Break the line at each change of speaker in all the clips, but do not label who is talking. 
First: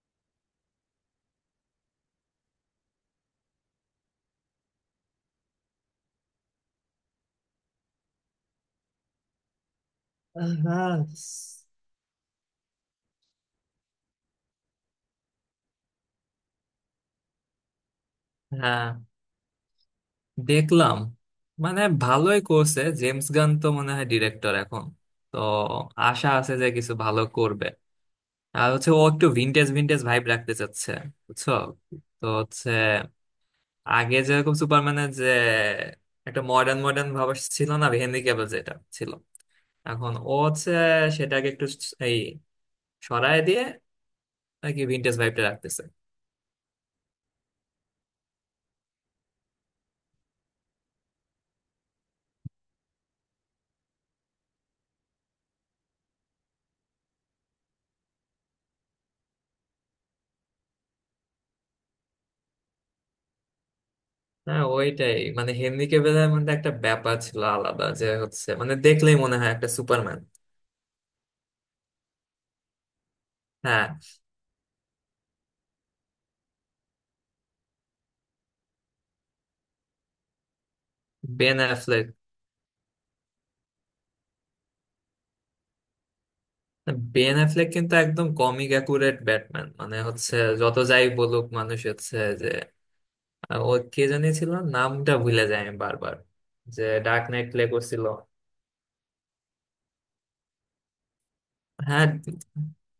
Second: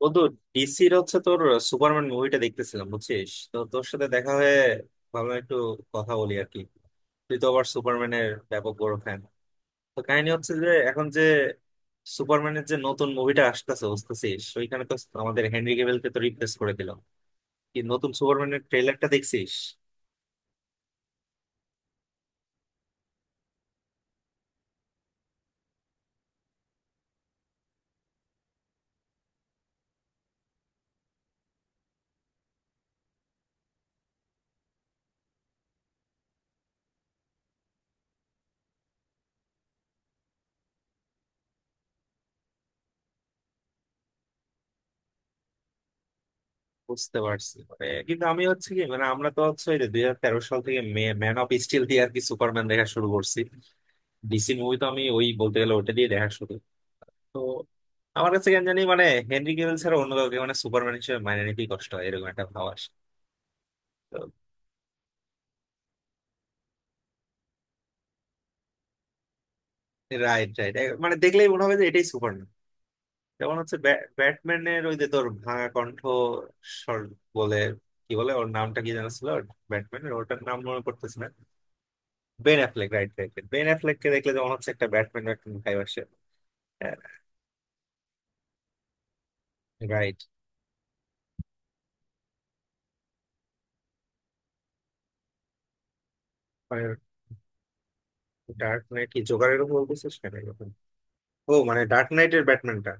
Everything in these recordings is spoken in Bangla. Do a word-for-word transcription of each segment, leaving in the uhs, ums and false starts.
বন্ধু, ডিসির হচ্ছে তোর সুপারম্যান মুভিটা দেখতেছিলাম, বুঝছিস, তো তোর সাথে দেখা হয়ে ভাবলাম একটু কথা বলি আর কি। তুই তো আবার সুপারম্যানের ব্যাপক বড় ফ্যান। তো কাহিনী হচ্ছে যে
হ্যাঁ
এখন যে সুপারম্যানের যে নতুন মুভিটা আসতেছে বুঝতেছিস, ওইখানে তো আমাদের হেনরি ক্যাভিলকে তো রিপ্লেস করে দিল। কি নতুন সুপারম্যানের
হ্যাঁ,
ট্রেলারটা দেখছিস?
দেখলাম। মানে ভালোই করছে, জেমস গান তো মনে হয় ডিরেক্টর এখন, তো আশা আছে যে কিছু ভালো করবে। আর হচ্ছে ও একটু ভিনটেজ ভিনটেজ ভাইব রাখতে চাচ্ছে, বুঝছো। তো হচ্ছে আগে যেরকম সুপারম্যানের যে একটা মডার্ন মডার্ন ভাব ছিল না, হেনরি ক্যাভিল যেটা ছিল, এখন ও হচ্ছে সেটাকে একটু এই সরায় দিয়ে নাকি ভিনটেজ ভাইবটা রাখতেছে।
বুঝতে পারছি, মানে কিন্তু আমি হচ্ছে কি, মানে আমরা তো হচ্ছে ওই দুই হাজার তেরো সাল থেকে ম্যান অফ স্টিল দিয়ে আর কি সুপারম্যান দেখা শুরু করছি। ডিসি মুভি তো আমি ওই বলতে গেলে ওটা দিয়ে দেখা শুরু। তো আমার কাছে কেন জানি মানে হেনরি কেভেল ছাড়া অন্য কাউকে মানে সুপারম্যান হিসেবে মানে নিতেই কষ্ট হয়, এরকম একটা ভাব আসে তো।
হ্যাঁ, ওইটাই মানে হেনরি ক্যাভিলের মধ্যে একটা ব্যাপার ছিল আলাদা, যে হচ্ছে মানে দেখলেই মনে হয় একটা সুপারম্যান।
রাইট, রাইট, মানে দেখলেই মনে হবে যে এটাই সুপারম্যান। যেমন হচ্ছে
হ্যাঁ,
ব্যা- ব্যাটম্যানের ওই যে তোর ভাঙা কণ্ঠ স্বর বলে, কি বলে, ওর নামটা কি জানা ছিল, ব্যাটম্যানের ওটার নাম মনে করতেছি না।
Ben Affleck.
Ben Affleck, right right, Ben Affleck কে দেখলে যেমন হচ্ছে একটা ব্যাটম্যান একটা ভাইব আসে। হ্যাঁ,
বেন অ্যাফ্লেক কিন্তু একদম কমিক অ্যাকুরেট ব্যাটম্যান, মানে
রাইট।
হচ্ছে যত যাই বলুক মানুষ হচ্ছে যে আহ, ও কে জানি ছিল, নামটা ভুলে যায় আমি বারবার, যে ডার্ক নাইট প্লে করছিল।
ডার্ক নাইট কি জোকারের উপর বলতেছিস কেন এরকম? ও মানে
হ্যাঁ
ডার্ক নাইটের ব্যাটম্যানটা।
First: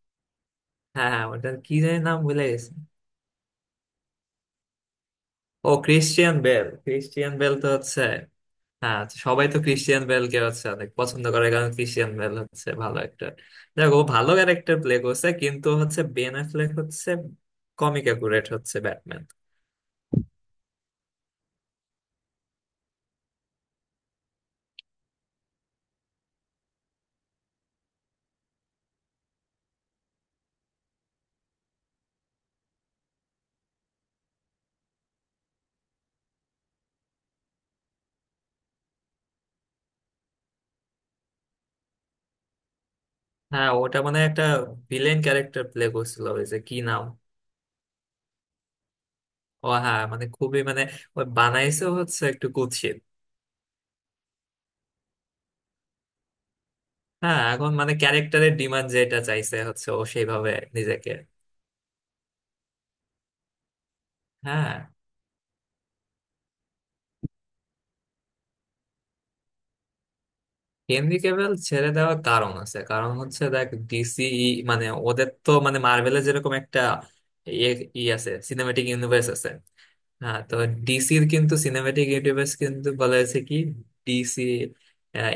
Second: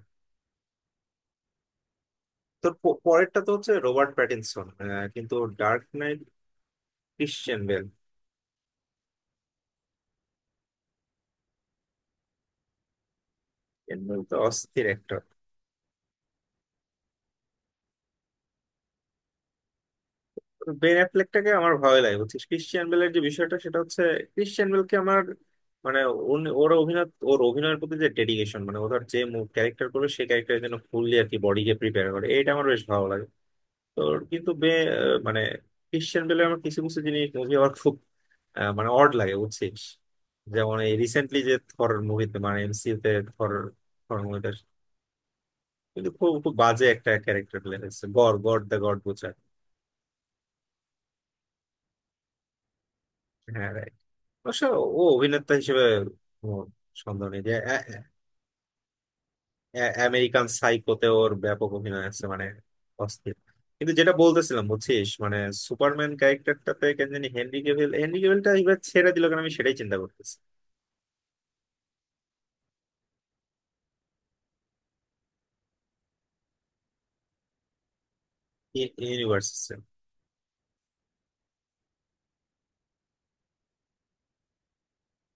হ্যাঁ হ্যাঁ, ওটার কি জানি নাম ভুলে গেছে।
তোর প- পরেরটা তো হচ্ছে রবার্ট প্যাটিনসন, আহ, কিন্তু
ও,
Dark Knight.
Christian Bale. Christian Bale
Christian
তো
বেল,
হচ্ছে, হ্যাঁ। তো সবাই তো ক্রিশ্চিয়ান বেলকে হচ্ছে অনেক পছন্দ করে, কারণ ক্রিশ্চিয়ান বেল হচ্ছে ভালো একটা, দেখো,
ক্রিশ্চিয়ান
ও
বেল
ভালো
তো
ক্যারেক্টার
অস্থির
প্লে
একটা।
করছে, কিন্তু হচ্ছে বেন অ্যাফ্লেক হচ্ছে কমিক অ্যাকুরেট হচ্ছে ব্যাটম্যান।
বেন অ্যাফ্লেকটাকে আমার ভালো লাগে বুঝছিস। ক্রিশ্চিয়ান বেলের যে বিষয়টা সেটা হচ্ছে ক্রিশ্চিয়ান বেলকে আমার মানে উনি- ওর অভিনয়, ওর অভিনয়ের প্রতি যে ডেডিকেশন, মানে ওর যে ক্যারেক্টার করবে সেই ক্যারেক্টারের জন্য ফুললি আর কি বডিকে প্রিপেয়ার করে, এটা আমার বেশ ভালো লাগে। তোর কিন্তু বে আহ, মানে ক্রিশ্চিয়ান বেলের আমার কিছু কিছু জিনিস, মুভি আমার খুব আহ, মানে অড লাগে বুঝছিস। যেমন এই রিসেন্টলি যে থর মুভিতে মানে এমসিইউতে
হ্যাঁ, ওটা মানে
থর,
একটা ভিলেন ক্যারেক্টার প্লে
কিন্তু
করছিল
খুব
ওই
খুব
যে কি
বাজে
নাম।
একটা ক্যারেক্টার প্লে হয়েছে, গড গড দ্য গড বোঝায়।
ও হ্যাঁ, মানে খুবই মানে ওই বানাইছে হচ্ছে একটু কুৎসিত।
হ্যাঁ, রাইট। অবশ্য ও অভিনেতা হিসেবে কোনো সন্দেহ
হ্যাঁ,
নেই যে
এখন
আ-
মানে ক্যারেক্টারের ডিমান্ড যেটা চাইছে হচ্ছে
আ-
ও
আমেরিকান
সেইভাবে
সাইকোতে
নিজেকে।
ওর ব্যাপক অভিনয় আছে, মানে অস্থির। কিন্তু যেটা বলতেছিলাম
হ্যাঁ,
বুঝছিস, মানে সুপারম্যান ক্যারেক্টারটাতে কেন জানি হেনরি ক্যাভিল, হেনরি ক্যাভিলটা এবার ছেড়ে দিল, কারণ আমি সেটাই চিন্তা করতেছি।
হেনরি ক্যাভিল ছেড়ে দেওয়ার কারণ আছে, কারণ হচ্ছে দেখ, ডিসি, মানে ওদের তো মানে মার্ভেলের যেরকম একটা ইয়ে ই আছে, সিনেম্যাটিক ইউনিভার্স আছে।
ইউনিভার্স।
হ্যাঁ, তো ডিসির কিন্তু সিনেম্যাটিক ইউনিভার্স কিন্তু বলা হয়েছে কি ডিসি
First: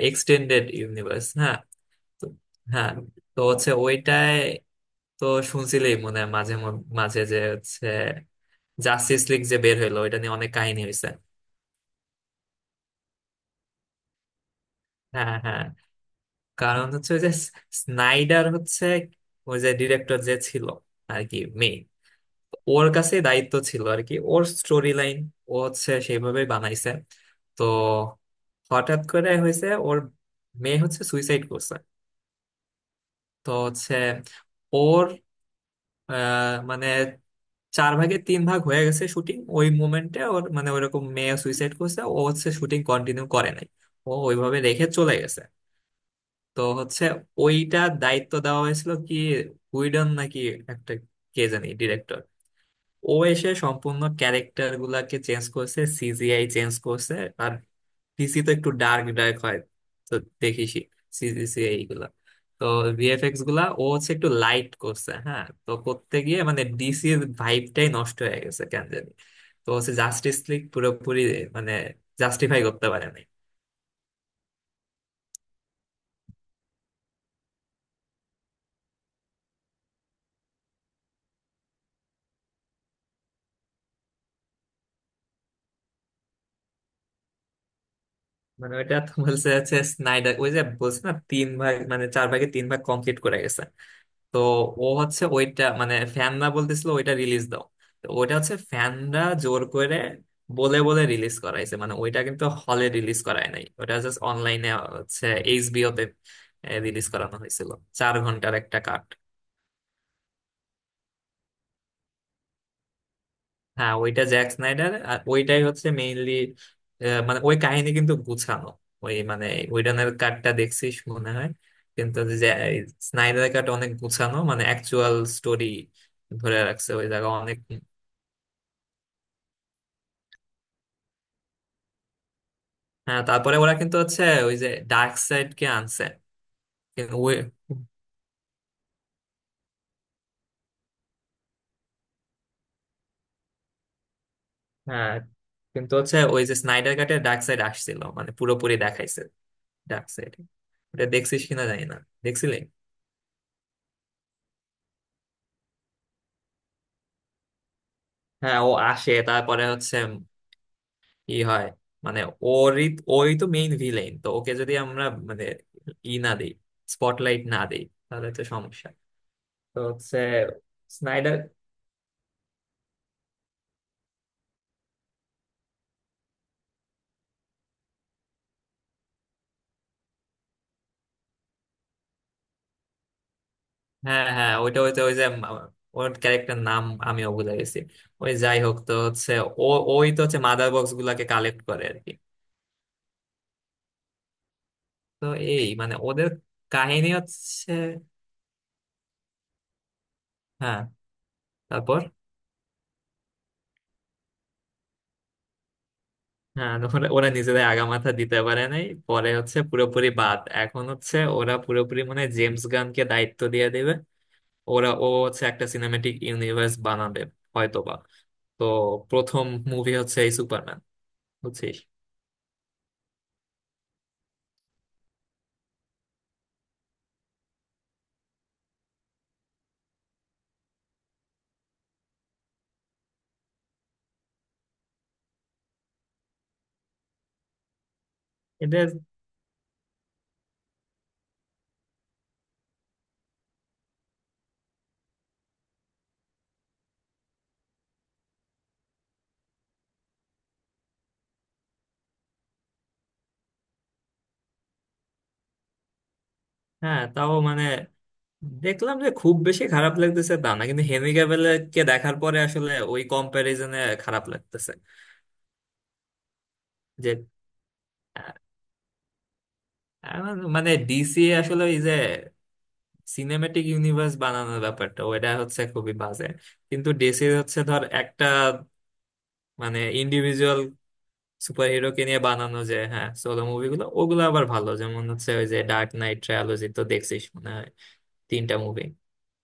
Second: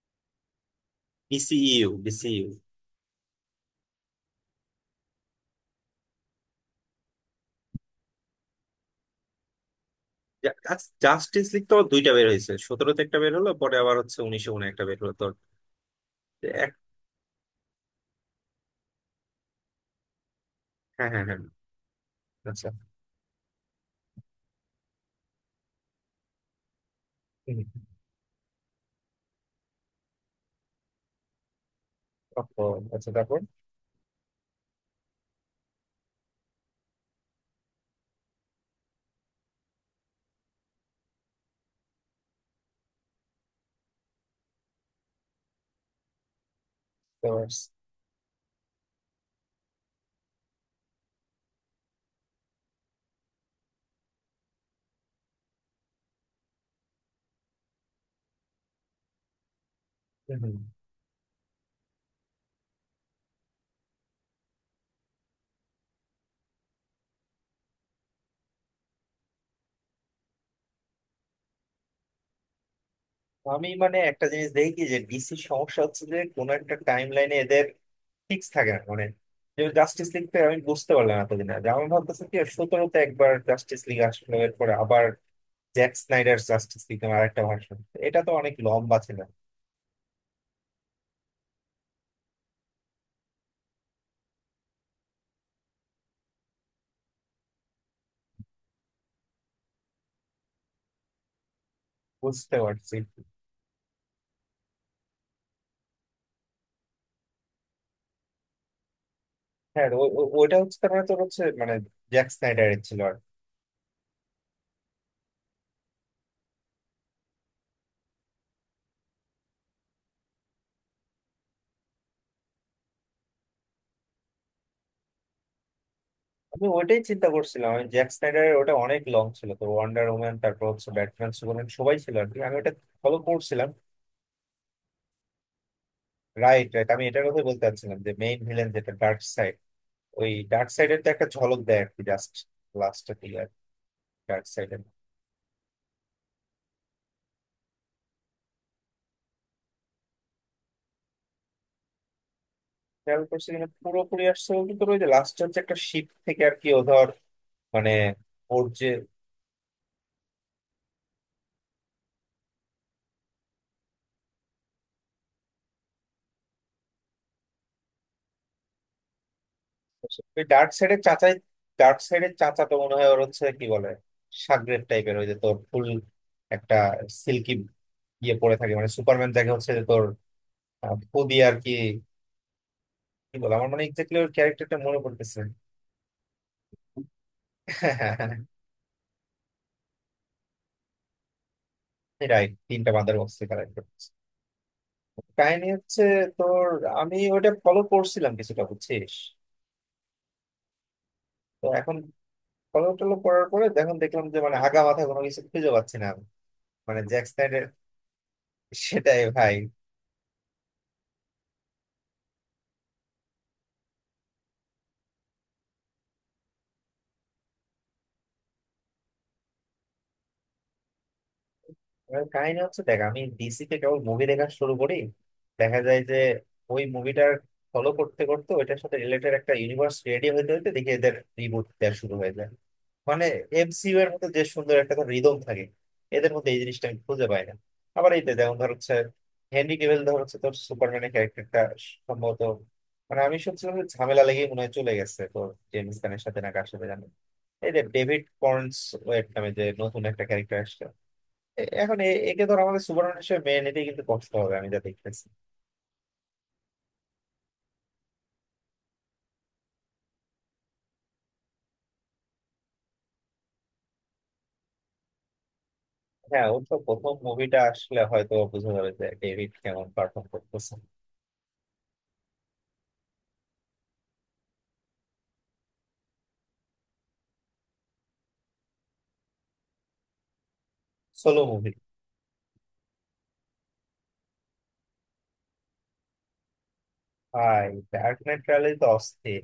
এক্সটেন্ডেড ইউনিভার্স। হ্যাঁ,
ডিসিইউ
তো,
ডিসিইউ
হ্যাঁ, তো হচ্ছে ওইটায় তো শুনছিলেই মনে হয় মাঝে মধ্যে- মাঝে যে হচ্ছে জাস্টিস লিগ যে বের হইলো ওইটা নিয়ে অনেক কাহিনী হয়েছে।
জাস্টিস লিগ তো দুইটা বের হয়েছে, সতেরোতে একটা বের হলো, পরে আবার হচ্ছে উনিশে উনে একটা বের হলো তো।
হ্যাঁ হ্যাঁ,
এক-
কারণ হচ্ছে ওই যে স্নাইডার হচ্ছে ওই যে ডিরেক্টর যে ছিল
হ্যাঁ
আর
হ্যাঁ
কি
হ্যাঁ,
মেইন,
আচ্ছা।
ওর কাছে দায়িত্ব ছিল আর কি, ওর স্টোরি লাইন ও হচ্ছে সেইভাবে বানাইছে। তো হঠাৎ করে হয়েছে ওর মেয়ে হচ্ছে সুইসাইড করছে।
ও, আচ্ছা তারপর
তো হচ্ছে ওর আহ, মানে চার ভাগে তিন ভাগ হয়ে গেছে শুটিং, ওই মোমেন্টে ওর মানে ওইরকম মেয়ে সুইসাইড করছে, ও হচ্ছে শুটিং কন্টিনিউ করে নাই, ও ওইভাবে রেখে চলে গেছে। তো হচ্ছে
তারপর-
ওইটা দায়িত্ব দেওয়া হয়েছিল কি উইডন নাকি একটা কে জানি ডিরেক্টর, ও এসে সম্পূর্ণ ক্যারেক্টার গুলাকে চেঞ্জ করছে, সিজিআই চেঞ্জ করছে। আর ডিসি তো একটু ডার্ক ডার্ক হয়, তো
হুম।
দেখিসই সিজিসিআই গুলা, তো ভিএফএক্স গুলা ও হচ্ছে একটু লাইট করছে। হ্যাঁ, তো করতে গিয়ে মানে ডিসির ভাইবটাই নষ্ট হয়ে গেছে কেন জানি। তো হচ্ছে জাস্টিস লিগ পুরোপুরি মানে জাস্টিফাই করতে পারেনি।
আমি মানে একটা জিনিস দেখি যে ডিসির সমস্যা হচ্ছে যে কোনো একটা টাইম লাইনে এদের ফিক্স থাকে না মানে। যেমন জাস্টিস লিগটা আমি বুঝতে পারলাম না, এতদিন আগে আমার ভাবতেছে কি, সতেরোতে একবার জাস্টিস লিগ আসলো, এরপরে আবার জ্যাক স্নাইডার জাস্টিস লিগ আর একটা ভার্সন, এটা তো অনেক
মানে ওইটা
লম্বা
তো
ছিল।
বলছে হচ্ছে স্নাইডার ওই যে বলছে না তিন ভাগ মানে চার ভাগে তিন ভাগ কমপ্লিট করে গেছে। তো ও হচ্ছে ওইটা মানে ফ্যানরা বলতেছিল ওইটা রিলিজ দাও। তো ওইটা হচ্ছে ফ্যানরা জোর করে বলে বলে রিলিজ করাইছে, মানে ওইটা কিন্তু
বুঝতে
হলে
পারছি।
রিলিজ করায় নাই, ওটা জাস্ট অনলাইনে হচ্ছে এইচবিও তে রিলিজ করানো হয়েছিল, চার ঘন্টার একটা কাট।
হ্যাঁ, ও- ও- ওইটা হচ্ছে, তার মানে তোর হচ্ছে মানে জ্যাক স্নাইডারের ছিল।
হ্যাঁ, ওইটা জ্যাক স্নাইডার আর ওইটাই হচ্ছে মেইনলি, মানে ওই কাহিনী কিন্তু গুছানো। ওই মানে উইডনের কাটটা দেখছিস মনে হয়, কিন্তু স্নাইডারের কাট অনেক গুছানো, মানে অ্যাকচুয়াল স্টোরি ধরে
আমি
রাখছে
ওইটাই
ওই
চিন্তা
জায়গা অনেক।
করছিলাম, আমি জ্যাক স্নাইডারের ওটা অনেক লং ছিল তো, ওয়ান্ডার ওম্যান তারপর হচ্ছে ব্যাটম্যান সুপারম্যান সবাই ছিল আর কি, আমি ওটা ফলো
হ্যাঁ, তারপরে
করছিলাম।
ওরা কিন্তু হচ্ছে ওই যে ডার্ক সাইড কে আনছে
রাইট রাইট, আমি
কিন্তু
এটার
ওই।
কথাই বলতে চাচ্ছিলাম যে মেইন ভিলেন যেটা ডার্ক সাইড। ওই ডার্ক সাইডের তো একটা ঝলক দেয় আর কি জাস্ট লাস্টের দিকে, আর ডার্ক সাইডের
হ্যাঁ, কিন্তু হচ্ছে ওই যে স্নাইডার কাটে ডার্ক সাইড আসছিল মানে পুরোপুরি দেখাইছে ডার্ক সাইড, এটা দেখছিস কিনা জানি না, দেখছিলি।
খেয়াল করছি কিনা পুরোপুরি আসছে, কিন্তু ওই যে লাস্ট হচ্ছে একটা শিপ থেকে আর কি ও ধর, মানে
হ্যাঁ,
ওর
ও
যে
আসে, তারপরে হচ্ছে কি হয়, মানে ওরই, ওই তো মেইন ভিলেন, তো ওকে যদি আমরা মানে ই না দিই, স্পটলাইট না দিই, তাহলে তো সমস্যা। তো হচ্ছে
ওই ডার্ক সাইডের চাচাই,
স্নাইডার।
ডার্ক সাইডের চাচা তো মনে হয় ওর হচ্ছে কি বলে সাগরেদ টাইপের, ওই যে তোর ফুল একটা সিল্কি ইয়ে পরে থাকে, মানে সুপারম্যান যাকে হচ্ছে যে তোর আহ, খুবই আর কি, কি বলে, আমার মানে এক্স্যাক্টলি
হ্যাঁ
ওর
হ্যাঁ,
ক্যারেক্টারটা
ওইটা ওই
মনে
তো ওই যে
পড়তেছে।
মা- ওর ক্যারেক্টার নাম আমিও ভুলে গেছি। ওই যাই হোক, তো হচ্ছে ও ওই তো হচ্ছে মাদার বক্স গুলাকে কালেক্ট করে আর কি।
রাইট, তিনটা বাঁদর বক্সে কালেক্ট করতেছে।
তো
কাহিনী
এই মানে
হচ্ছে
ওদের
তোর,
কাহিনী
আমি ওইটা
হচ্ছে,
ফলো করছিলাম কিছুটা বুঝছিস।
হ্যাঁ,
তো এখন
তারপর।
ফলো টলো করার পরে এখন দেখলাম যে মানে আগা মাথা কোনো কিছু খুঁজে পাচ্ছি না আমি।
হ্যাঁ,
মানে
ওরা
জ্যাক
ওরা
স্ন্যাডের,
নিজেদের আগামাথা দিতে পারে নাই,
সেটাই
পরে
ভাই।
হচ্ছে পুরোপুরি বাদ, এখন হচ্ছে ওরা পুরোপুরি মানে জেমস গানকে দায়িত্ব দিয়ে দেবে, ওরা ও হচ্ছে একটা সিনেমেটিক ইউনিভার্স বানাবে হয়তোবা। তো প্রথম মুভি হচ্ছে এই সুপারম্যান, বুঝছিস
এবার কাহিনী হচ্ছে দেখ, আমি ডিসিতে কেবল মুভি দেখা শুরু করি, দেখা যায় যে ওই মুভিটার ফলো করতে করতে ওইটার সাথে রিলেটেড একটা ইউনিভার্স রেডি হইতে হইতে দেখি এদের রিবুট দেওয়া শুরু হয়ে যায়। মানে এমসিইউ এর মধ্যে যে সুন্দর একটা রিদম থাকে, এদের মধ্যে এই জিনিসটা আমি খুঁজে পাই না। আবার এই যে যেমন ধর
এটা।
হচ্ছে হেনরি ক্যাভিল ধর হচ্ছে তোর সুপারম্যানের ক্যারেক্টারটা সম্ভবত, মানে আমি শুনছিলাম যে ঝামেলা লেগে মনে হয় চলে গেছে তোর জেমস গানের সাথে না কার সাথে জানি। এই যে ডেভিড কর্নস ওয়েট নামে যে নতুন একটা ক্যারেক্টার আসছে, এ- এখন এ- একে ধর আমাদের সুপারম্যান হিসেবে মেনে নিতেই কিন্তু কষ্ট হবে, আমি যা দেখতেছি।
হ্যাঁ, তাও মানে দেখলাম যে খুব বেশি খারাপ লাগতেছে তা না, কিন্তু হেনরি ক্যাভিলকে দেখার পরে আসলে ওই কম্প্যারিজনে খারাপ লাগতেছে।
হ্যাঁ, ওর তো
যে
প্রথম মুভিটা আসলে
আহ,
হয়তো বোঝা যাবে যে ডেভিড কেমন
আহ,
পারফর্ম
মানে
করতেছে।
ডিসি আসলে ওই যে সিনেম্যাটিক ইউনিভার্স বানানোর ব্যাপারটা ওইটা হচ্ছে খুবই বাজে, কিন্তু ডিসির হচ্ছে ধর একটা মানে ইন্ডিভিজুয়াল
সোলো
সুপার
মুভি।
হিরোকে নিয়ে বানানো যে হ্যাঁ সোলো মুভিগুলো, ওগুলো আবার ভালো, যেমন হচ্ছে ওই যে ডার্ক নাইট ট্রায়োলজি তো দেখছিস মনে হয়,
ভাই ডার্ক নাইট
তিনটা
রাইজেস
মুভি,
তো অস্থির।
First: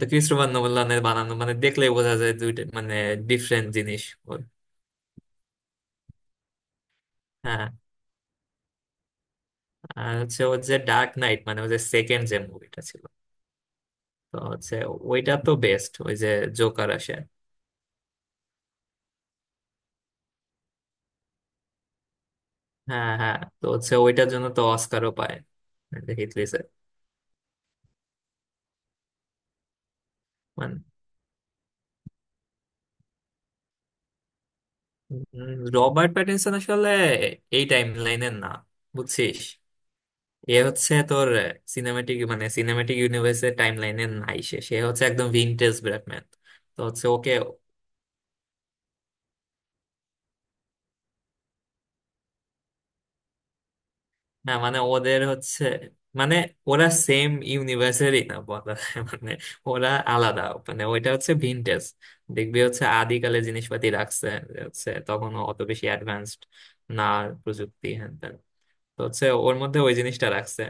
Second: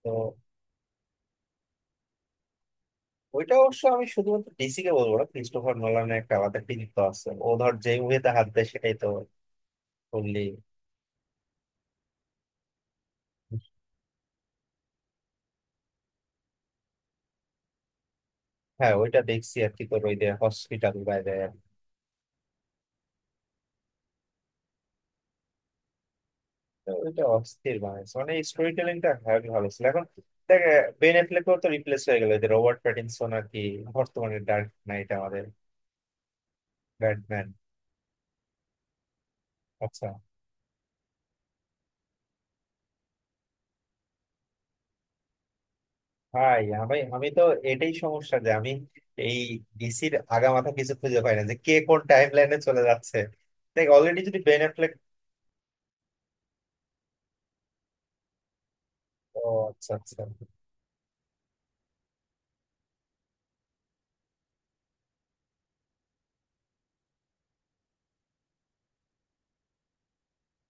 তো
তো
ক্রিস্টোফার নোলানের বানানো, মানে দেখলেই বোঝা যায় দুইটা মানে
ওইটা
ডিফারেন্ট
অবশ্য
জিনিস
আমি
ওর।
শুধুমাত্র ডিসি কে বলবো না, ক্রিস্টোফার নোলানের একটা আলাদা কৃতিত্ব আছে, ও
হ্যাঁ,
ধর যে মুভিতে হাত দেয় সেটাই তো।
আর হচ্ছে ওর
বললি।
যে ডার্ক নাইট মানে ওই যে সেকেন্ড যে মুভিটা ছিল, তো হচ্ছে ওইটা তো বেস্ট, ওই যে জোকার আসে।
হ্যাঁ, ওইটা দেখছি আর কি, তোর ওই যে হসপিটাল বাইরে।
হ্যাঁ হ্যাঁ, তো হচ্ছে ওইটার জন্য তো অস্কারও পায়, হিথ লেজার।
তো ওইটা অস্থির বানাইছে মানে স্টোরি টেলিংটা হেভি ভালো ছিল। এখন দেখ,
মানে
বেন অ্যাফ্লেকও তো রিপ্লেস হয়ে গেল, যে রবার্ট প্যাটিনসন আর কি, বর্তমানে ডার্ক নাইট
উম,
আমাদের
রবার্ট প্যাটিনসন আসলে
ব্যাটম্যান।
এই টাইম লাইনের না, বুঝছিস।
আচ্ছা।
এ হচ্ছে তোর সিনেমাটিক মানে সিনেমাটিক ইউনিভার্সের টাইম লাইনের নাই, সে সে হচ্ছে একদম ভিনটেজ ব্যাটম্যান।
ভাই
তো
আমি
হচ্ছে
আমি
ওকে,
তো এটাই সমস্যা যে আমি এই ডিসির আগামাথা কিছু খুঁজে পাই না যে কে কোন টাইম লাইনে চলে যাচ্ছে। দেখ অলরেডি যদি
না
বেন
মানে
অ্যাফ্লেক।
ওদের হচ্ছে মানে ওরা সেম ইউনিভার্সেরই না, বলা যায়। মানে
ও,
ওরা
আচ্ছা আচ্ছা।
আলাদা, মানে ওইটা হচ্ছে ভিনটেজ। দেখবি হচ্ছে আদিকালে জিনিসপাতি রাখছে, যে হচ্ছে তখন অত বেশি অ্যাডভান্সড না, প্রযুক্তি হ্যান ত্যান। তো হচ্ছে ওর মধ্যে ওই জিনিসটা রাখছে।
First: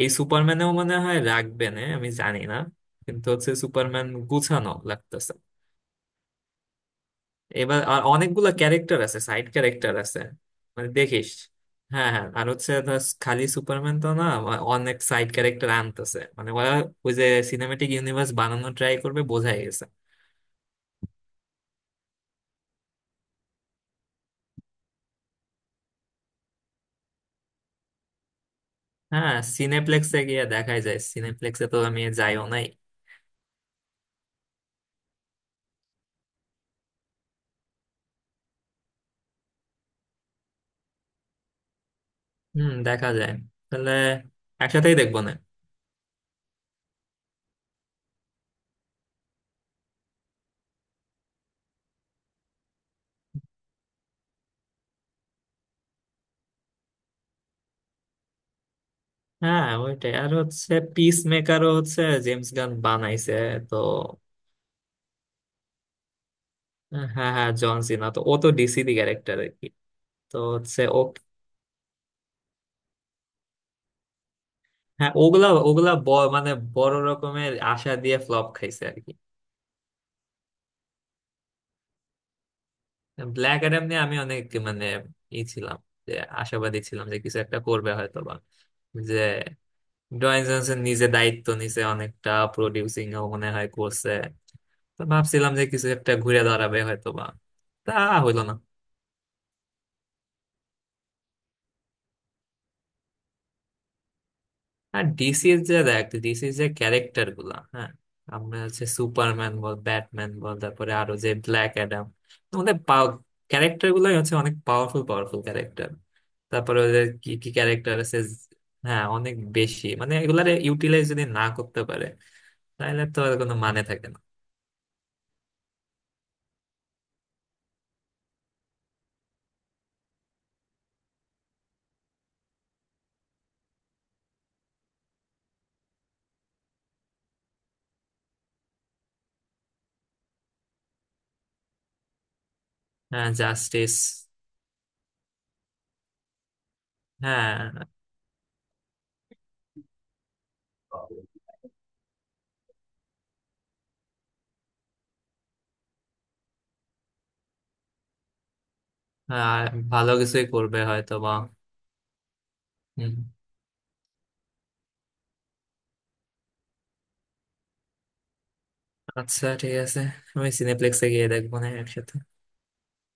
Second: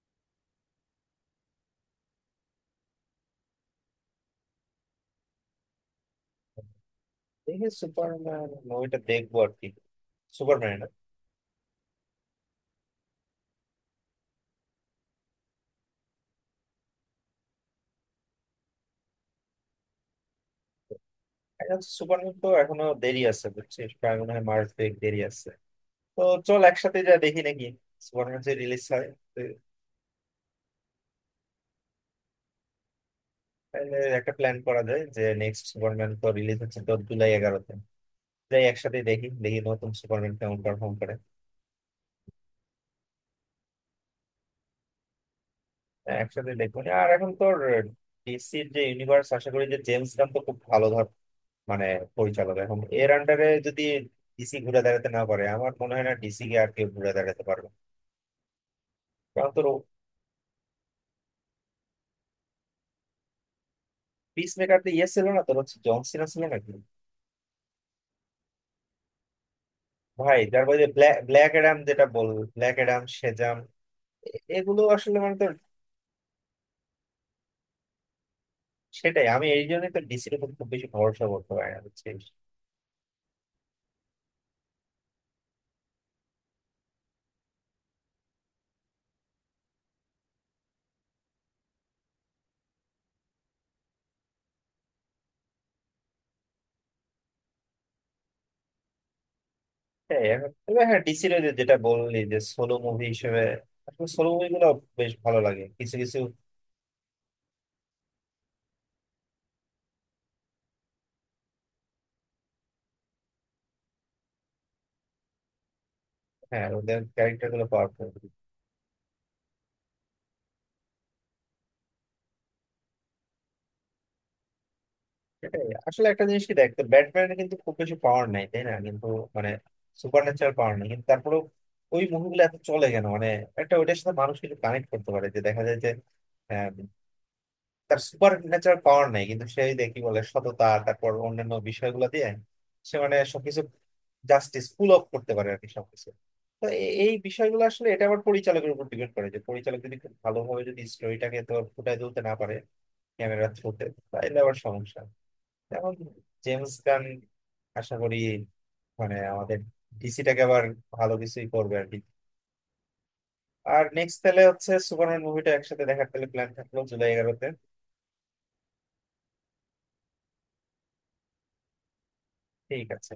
এই সুপারম্যানেও মনে হয় রাখবে না, আমি জানি না, কিন্তু হচ্ছে সুপারম্যান গুছানো লাগতেছে।
দেখি
এবার আর
সুপারম্যান
অনেকগুলো
মুভিটা
ক্যারেক্টার আছে,
দেখবো
সাইড
আর কি।
ক্যারেক্টার আছে,
সুপারম্যান।
মানে দেখিস। হ্যাঁ হ্যাঁ, আর হচ্ছে ধর খালি সুপারম্যান তো না, আ- অনেক সাইড ক্যারেক্টার আনতেছে, মানে ওরা ওই যে সিনেমেটিক ইউনিভার্স বানানো ট্রাই করবে বোঝাই গেছে।
সুপারম্যান তো এখনো দেরি আছে বুঝছিস, প্রায় মনে হয় মার্চ দেরি আছে। তো চল একসাথে যা দেখি নাকি, সুপারম্যান যে রিলিজ হয়।
হ্যাঁ,
তো
সিনেপ্লেক্সে গিয়ে দেখাই যায়, সিনেপ্লেক্সে তো আমি যাইও নাই।
তাহলে একটা প্ল্যান করা যায় যে নেক্সট সুপারম্যান তো রিলিজ হচ্ছে তোর জুলাই এগারোতে। যাই একসাথে দেখি, দেখি নতুন সুপারম্যান কেমন পারফর্ম করে।
হুম, দেখা যায়, তাহলে একসাথেই দেখবো না।
হ্যাঁ, একসাথে দেখবো না। আর এখন তোর ডিসির যে ইউনিভার্স, আশা করি যে জেমস গান তো খুব ভালো ধর মানে পরিচালক, এখন এর আন্ডারে যদি ডিসি ঘুরে দাঁড়াতে না পারে, আমার মনে হয় না ডিসি কে আর কেউ ঘুরে দাঁড়াতে পারবে, কারণ তোর।
হ্যাঁ, ওইটাই, আর হচ্ছে পিস মেকারও হচ্ছে জেমস গান বানাইছে। তো
পিস মেকার তো ইয়ে ছিল না তোর, হচ্ছে জন সিনা ছিল নাকি?
হ্যাঁ হ্যাঁ, জন সিনা তো ও তো ডিসি দি ক্যারেক্টার আর কি। তো
ভাই
হচ্ছে
তারপরে ব্ল্যাক ব্ল্যাক অ্যাডাম যেটা বল, ব্ল্যাক অ্যাডাম, সেজাম, এগুলো
হ্যাঁ,
আসলে মানে তো।
ওগুলা ওগুলা ব- মানে বড় রকমের আশা দিয়ে ফ্লপ খাইছে আর কি।
সেটাই আমি এই জন্যই তো ডিসির উপর খুব বেশি ভরসা করতে পারি না বুঝছিস।
ব্ল্যাক অ্যাডাম নিয়ে আমি অনেক মানে ই ছিলাম, যে আশাবাদী ছিলাম যে কিছু একটা করবে হয়তো বা, যে ডয়েন জনসন নিজে দায়িত্ব নিছে অনেকটা, প্রডিউসিং ও মনে হয় করছে। তো ভাবছিলাম যে কিছু একটা ঘুরে দাঁড়াবে হয়তো বা, তা হইলো না।
সেটাই এখন, তবে হ্যাঁ, ডিসির ওই যে যেটা বললি যে সোলো মুভি হিসেবে আসলে সোলো মুভি গুলো
আর
বেশ ভালো
ডিসির
লাগে
যে
কিছু
দেখ
কিছু।
ডিসির যে ক্যারেক্টার গুলা, হ্যাঁ, আমরা হচ্ছে সুপারম্যান বল, ব্যাটম্যান বল, তারপরে আরো যে ব্ল্যাক অ্যাডাম, আমাদের ক্যারেক্টার গুলাই হচ্ছে অনেক পাওয়ারফুল পাওয়ারফুল ক্যারেক্টার।
হ্যাঁ,
তারপরে
ওদের
ওদের কি
ক্যারেক্টার
কি
গুলো
ক্যারেক্টার
পাওয়ারফুল।
আছে, হ্যাঁ অনেক বেশি, মানে এগুলার ইউটিলাইজ যদি না করতে পারে তাহলে তো আর কোনো মানে থাকে না।
সেটাই আসলে একটা জিনিস, কি দেখ তো, ব্যাটম্যান কিন্তু খুব বেশি পাওয়ার নাই তাই না, কিন্তু মানে সুপার ন্যাচারাল পাওয়ার নাই, কিন্তু তারপরেও ওই মুভিগুলো এত চলে কেন মানে। একটা ওইটার সাথে মানুষ কিছু কানেক্ট করতে পারে, যে দেখা যায় যে হ্যাঁ, তার সুপার ন্যাচারাল পাওয়ার নাই, কিন্তু সে ওই যে কি বলে সততা তারপর অন্যান্য বিষয়গুলো দিয়ে সে মানে
হ্যাঁ,
সবকিছু,
জাস্টিস।
জাস্টিস পুল অফ করতে পারে আর কি সবকিছু। তো এ- এই
হ্যাঁ,
বিষয়গুলো আসলে এটা আবার পরিচালকের উপর ডিপেন্ড করে, যে পরিচালক যদি খুব ভালোভাবে যদি স্টোরিটাকে তো ফুটায় তুলতে না পারে, ক্যামেরা থ্রুতে, তাহলে আবার সমস্যা। যেমন জেমস গান আশা করি মানে আমাদের
আর ভালো
ডিসিটাকে
কিছুই
আবার
করবে
ভালো
হয়তো বা।
কিছুই করবে আর কি।
হুম।
আর নেক্সট তাহলে হচ্ছে সুপারম্যান মুভিটা একসাথে দেখার, তাহলে প্ল্যান থাকলো জুলাই এগারোতে।
আচ্ছা, ঠিক আছে, আমি সিনেপ্লেক্সে গিয়ে দেখবো না একসাথে
ঠিক আছে।